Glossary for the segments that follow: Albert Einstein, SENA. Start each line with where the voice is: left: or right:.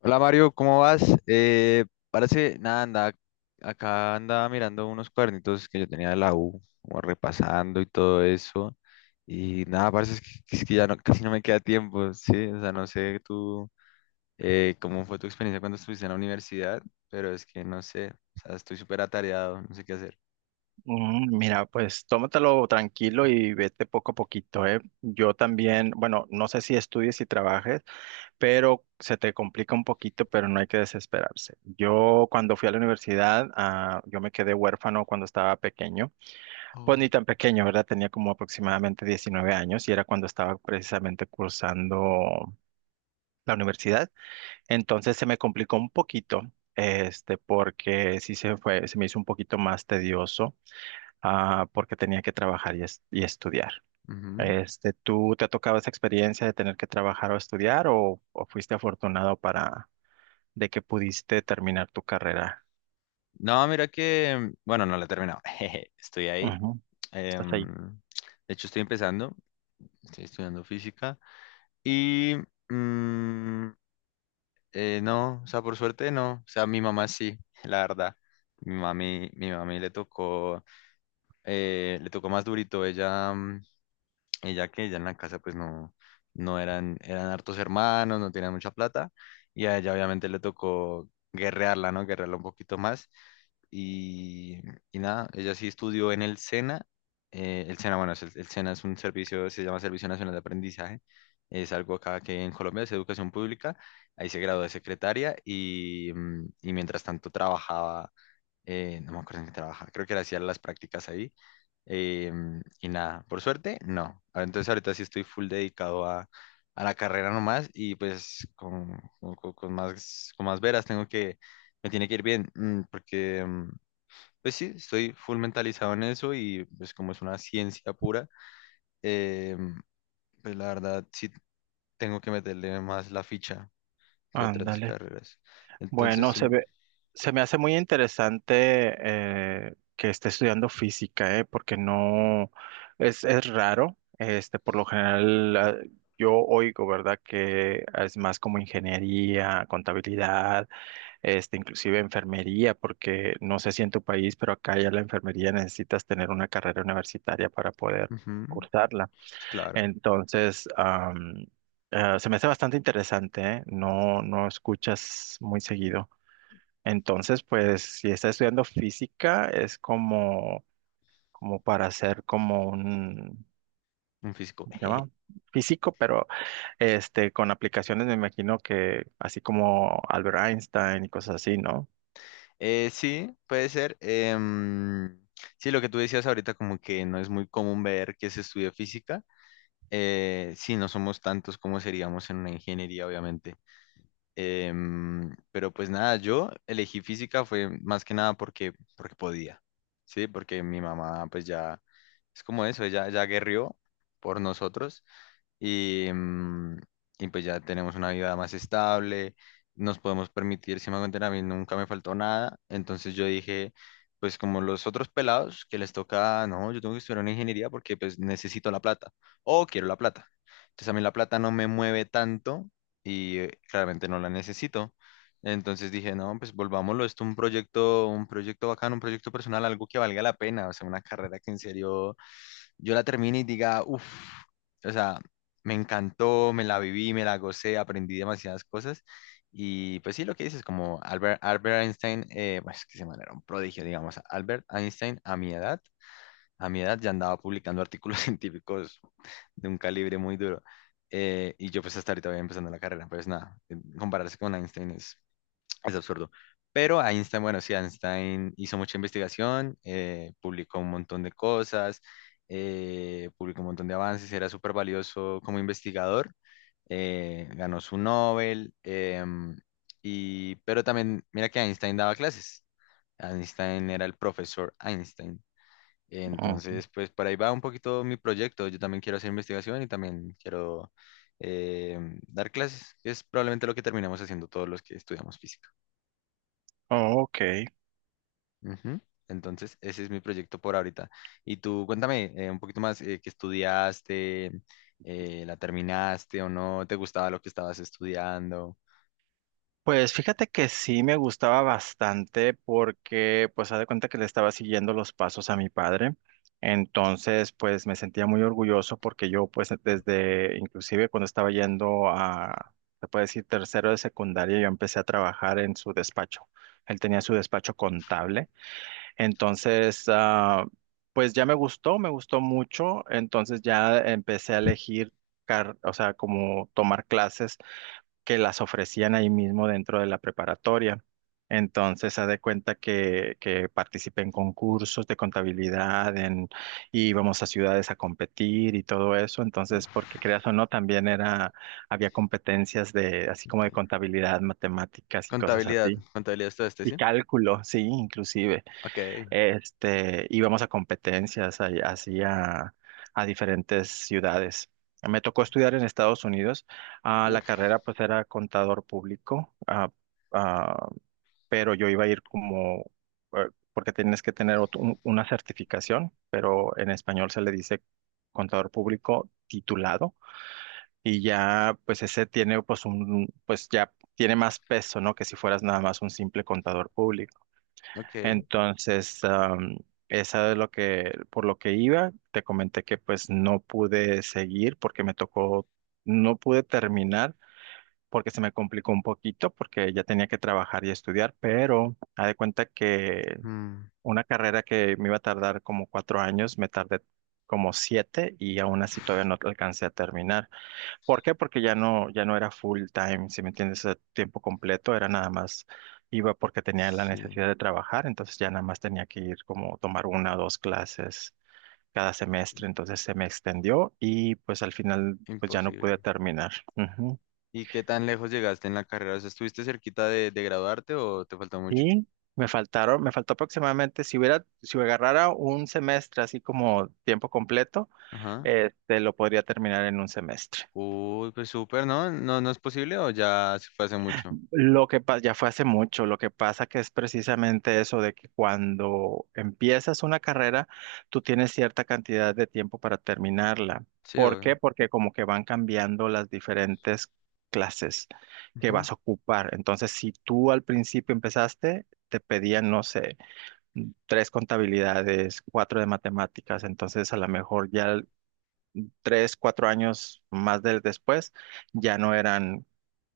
left: Hola Mario, ¿cómo vas? Parece, nada, anda, acá andaba mirando unos cuadernitos que yo tenía de la U, como repasando y todo eso. Y nada, parece es que ya no, casi no me queda tiempo, sí. O sea, no sé tú cómo fue tu experiencia cuando estuviste en la universidad, pero es que no sé, o sea, estoy súper atareado, no sé qué hacer.
right: Mira, pues tómatelo tranquilo y vete poco a poquito, ¿eh? Yo también, bueno, no sé si estudies y trabajes, pero se te complica un poquito, pero no hay que desesperarse. Yo cuando fui a la universidad, yo me quedé huérfano cuando estaba pequeño, pues
left: Oh.
right: ni tan pequeño, ¿verdad? Tenía como aproximadamente 19 años y era cuando estaba precisamente cursando la universidad. Entonces se me complicó un poquito. Porque sí se fue, se me hizo un poquito más tedioso, porque tenía que trabajar y estudiar.
left: Ujú.
right: ¿Tú te ha tocado esa experiencia de tener que trabajar o estudiar o fuiste afortunado para de que pudiste terminar tu carrera?
left: No, mira que, bueno, no la he terminado. Jeje, estoy ahí.
right: Ujú. Estás
left: em,
right: ahí.
left: de hecho, estoy empezando, estoy estudiando física. Y mm, no, o sea, por suerte no. O sea, mi mamá sí, la verdad. Mi mami le tocó más durito. Ella, y ya que ella en la casa pues no, eran hartos hermanos, no tenían mucha plata, y a ella obviamente le tocó guerrearla, ¿no? Guerrearla un poquito más. Y, y nada, ella sí estudió en el SENA. El SENA, bueno, el SENA es un servicio, se llama Servicio Nacional de Aprendizaje. Es algo acá que en Colombia es educación pública. Ahí se graduó de secretaria y, y mientras tanto trabajaba, no me acuerdo en qué trabajaba, creo que era hacía las prácticas ahí. Y nada, por suerte, no. Ah, entonces ahorita sí estoy full dedicado a la carrera nomás y pues con más, con más veras tengo que, me tiene que ir bien, porque pues sí, estoy full mentalizado en eso y pues como es una ciencia pura, em, pues la verdad sí tengo que meterle más la ficha que otras
right: Ándale.
left: carreras. Entonces,
right: Bueno,
left: sí,
right: se me hace muy interesante, que esté estudiando física, porque no es raro. Por lo general, yo oigo, ¿verdad? Que es más como ingeniería, contabilidad, inclusive enfermería, porque no sé si en tu país, pero acá ya la enfermería necesitas tener una carrera universitaria para poder
left: ujú,
right: cursarla.
left: sí, claro,
right: Entonces, se me hace bastante interesante, ¿eh? No, no escuchas muy seguido. Entonces, pues, si estás estudiando física, es como para hacer como un,
left: un físico.
right: ¿cómo se llama? Físico, pero con aplicaciones me imagino que así como Albert Einstein y cosas así, ¿no?
left: Sí, puede ser. Sí, lo que tú decías ahorita, como que no es muy común ver que se estudia física. Sí, no somos tantos como seríamos en una ingeniería, obviamente. Pero pues nada, yo elegí física fue más que nada porque, porque podía, ¿sí? Porque mi mamá pues ya es como eso, ella ya guerrió por nosotros y, y pues ya tenemos una vida más estable, nos podemos permitir, si me hago entender, a mí nunca me faltó nada, entonces yo dije, pues como los otros pelados que les toca, no, yo tengo que estudiar una ingeniería porque pues necesito la plata o quiero la plata. Entonces a mí la plata no me mueve tanto y claramente no la necesito. Entonces dije, no, pues volvámoslo, esto un proyecto bacano, un proyecto personal, algo que valga la pena, o sea, una carrera que en serio yo la termine y diga, uff, o sea, me encantó, me la viví, me la gocé, aprendí demasiadas cosas. Y pues sí, lo que dices, como Albert Einstein, pues que se manera un prodigio, digamos. Albert Einstein, a mi edad ya andaba publicando artículos científicos de un calibre muy duro. Y yo pues hasta ahorita voy empezando la carrera, pues nada, compararse con Einstein es absurdo. Pero Einstein, bueno, sí, Einstein hizo mucha investigación, publicó un montón de cosas, publicó un montón de avances, era súper valioso como investigador, ganó su Nobel, y, pero también, mira que Einstein daba clases. Einstein era el profesor Einstein.
right: Ujú.
left: Entonces, pues por ahí va un poquito mi proyecto. Yo también quiero hacer investigación y también quiero dar clases, que es probablemente lo que terminamos haciendo todos los que estudiamos física.
right: Oh, ok.
left: Ujú. Entonces, ese es mi proyecto por ahorita. Y tú, cuéntame un poquito más, ¿qué estudiaste? ¿La terminaste o no? ¿Te gustaba lo que estabas estudiando?
right: Pues fíjate que sí me gustaba bastante porque pues haz de cuenta que le estaba siguiendo los pasos a mi padre. Entonces pues me sentía muy orgulloso porque yo pues desde inclusive cuando estaba yendo a, se puede decir, tercero de secundaria, yo empecé a trabajar en su despacho. Él tenía su despacho contable. Entonces, pues ya me gustó mucho. Entonces ya empecé a elegir, o sea, como tomar clases que las ofrecían ahí mismo dentro de la preparatoria. Entonces, haz de cuenta que participé en concursos de contabilidad, en, y íbamos a ciudades a competir y todo eso. Entonces, porque
left: Uf,
right: creas o no, también era, había competencias de, así como de
left: ok.
right: contabilidad, matemáticas y cosas
left: Contabilidad,
right: así.
left: contabilidad estudiaste,
right: Y
left: ¿sí?
right: cálculo, sí, inclusive.
left: Ok,
right: Íbamos a competencias así a diferentes ciudades. Me tocó estudiar en Estados Unidos. Ah, la
left: uf,
right: carrera pues era contador público, ah, pero yo iba a ir como, porque tienes que tener una certificación, pero en español se le dice contador público titulado y ya pues ese tiene pues un, pues ya tiene más peso, ¿no? Que si fueras nada más un simple contador público.
left: ok.
right: Entonces, esa es lo que, por lo que iba, te comenté que pues no pude seguir porque me tocó, no pude terminar porque se me complicó un poquito porque ya tenía que trabajar y estudiar, pero haz de cuenta que
left: Mm,
right: una carrera que me iba a tardar como 4 años, me tardé como siete y aún así todavía no alcancé a terminar. ¿Por qué? Porque ya no era full time, si me entiendes, a tiempo completo, era nada más, iba porque tenía la
left: sí,
right: necesidad de trabajar, entonces ya nada más tenía que ir como tomar una o dos clases cada semestre, entonces se me extendió y pues al final pues ya no
left: imposible.
right: pude terminar. Ujú.
left: ¿Y qué tan lejos llegaste en la carrera? O sea, ¿estuviste cerquita de graduarte o te faltó mucho?
right: Y me faltó aproximadamente, si agarrara un semestre así como tiempo completo,
left: Ajá.
right: lo podría terminar en un semestre.
left: Uy, pues súper, ¿no? ¿No, no es posible o ya se fue hace mucho?
right: Lo que pasa, ya fue hace mucho, lo que pasa que es precisamente eso de que cuando empiezas una carrera, tú tienes cierta cantidad de tiempo para terminarla.
left: Sí,
right: ¿Por
left: obvio.
right: qué? Porque como que van cambiando las diferentes clases que
left: Ujú,
right: vas a ocupar. Entonces, si tú al principio empezaste, te pedían, no sé, tres contabilidades, cuatro de matemáticas, entonces a lo mejor ya tres, cuatro años más del después ya no eran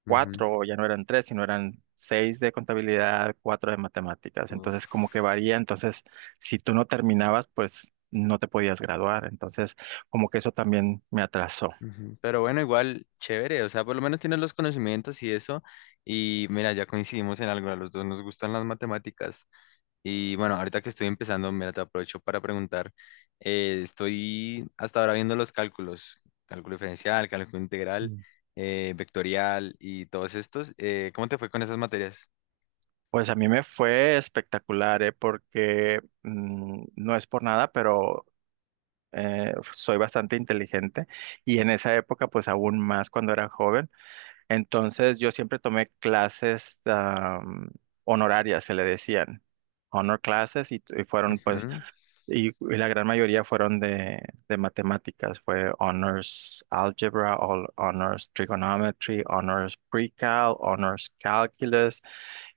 left: ujú.
right: cuatro, ya no eran tres, sino eran seis de contabilidad, cuatro de matemáticas.
left: Uf.
right: Entonces, como que varía. Entonces, si tú no terminabas, pues no te podías graduar. Entonces, como que eso también me atrasó.
left: Ujú. Pero bueno, igual, chévere, o sea, por lo menos tienes los conocimientos y eso, y mira, ya coincidimos en algo, a los dos nos gustan las matemáticas, y bueno, ahorita que estoy empezando, mira, te aprovecho para preguntar, estoy hasta ahora viendo los cálculos, cálculo diferencial, cálculo integral,
right: Mm.
left: vectorial y todos estos, ¿cómo te fue con esas materias?
right: Pues a mí me fue espectacular, ¿eh? Porque no es por nada, pero soy bastante inteligente y en esa época, pues aún más cuando era joven. Entonces yo siempre tomé clases, honorarias, se le decían, honor classes, y fueron pues,
left: Ujú,
right: y la gran mayoría fueron de matemáticas, fue honors algebra, honors trigonometry, honors pre-cal, honors calculus,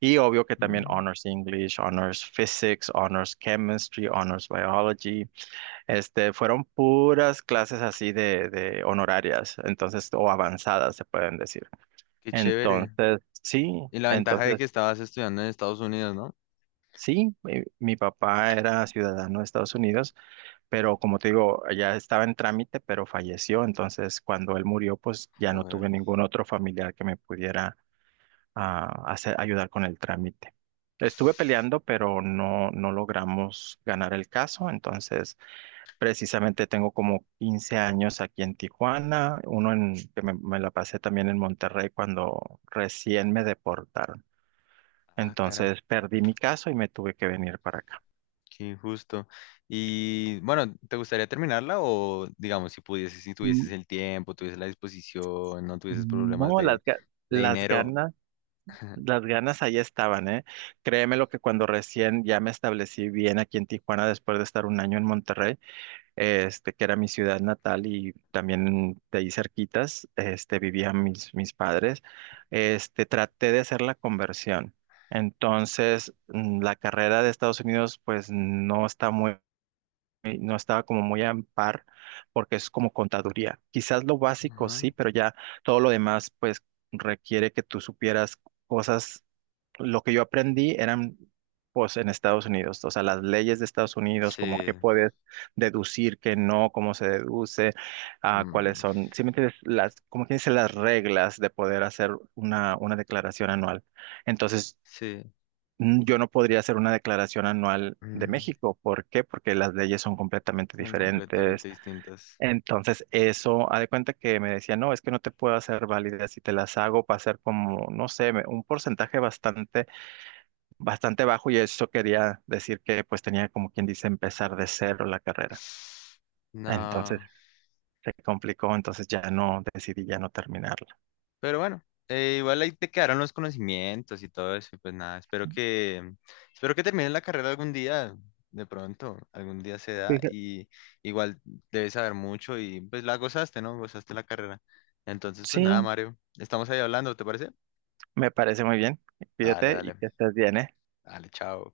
right: y obvio que también
left: mm,
right: honors English, honors physics, honors chemistry, honors biology, fueron puras clases así de honorarias, entonces, o avanzadas se pueden decir.
left: qué chévere,
right: Entonces, sí.
left: y la ventaja de
right: Entonces,
left: que estabas estudiando en Estados Unidos, ¿no?
right: sí, mi papá era ciudadano de Estados Unidos, pero como te digo, ya estaba en trámite, pero falleció. Entonces, cuando él murió, pues ya no
left: Joder,
right: tuve ningún otro familiar que me pudiera hacer, ayudar con el trámite. Estuve peleando, pero no, no logramos ganar el caso. Entonces, precisamente tengo como 15 años aquí en Tijuana, uno en, que me la pasé también en Monterrey cuando recién me deportaron.
left: ah, caray.
right: Entonces perdí mi caso y me tuve que venir para acá.
left: Qué injusto. Y bueno, ¿te gustaría terminarla o digamos si pudieses, si tuvieses
right: Mm,
left: el tiempo, tuvieses la disposición, no tuvieses problemas
right: No,
left: de
right: las
left: dinero?
right: ganas, las ganas ahí estaban, ¿eh? Créeme lo que cuando recién ya me establecí bien aquí en Tijuana, después de estar un año en Monterrey, que era mi ciudad natal y también de ahí cerquitas, vivían mis padres, traté de hacer la conversión. Entonces, la carrera de Estados Unidos, pues no estaba como muy a par porque es como contaduría. Quizás lo básico sí,
left: Ajá.
right: pero ya todo lo demás pues requiere que tú supieras cosas. Lo que yo aprendí eran pues en Estados Unidos, o sea, las leyes de Estados Unidos, como qué
left: Sí,
right: puedes deducir, qué no, cómo se deduce, cuáles
left: mm,
right: son, si me entiendes, las, como que dice, las reglas de poder hacer una declaración anual. Entonces,
left: sí,
right: yo no podría hacer una declaración anual de
left: mm,
right: México. ¿Por qué? Porque las leyes son completamente
left: son completamente
right: diferentes.
left: distintas.
right: Entonces, eso, haz de cuenta que me decía, no, es que no te puedo hacer válida. Si te las hago, va a ser como, no sé, un porcentaje bastante, bastante bajo. Y eso quería decir que, pues, tenía como quien dice empezar de cero la carrera. Entonces,
left: No.
right: se complicó. Entonces, decidí ya no terminarla.
left: Pero bueno, igual ahí te quedaron los conocimientos y todo eso, y pues nada, espero que termines la carrera algún día, de pronto, algún día se da,
right: Fija-
left: y igual debes saber mucho y pues la gozaste, ¿no? Gozaste la carrera. Entonces, pues
right: Sí,
left: nada, Mario, estamos ahí hablando, ¿te parece?
right: me parece muy bien.
left: Dale,
right: Cuídate y
left: dale,
right: que estés bien, ¿eh?
left: dale, chao.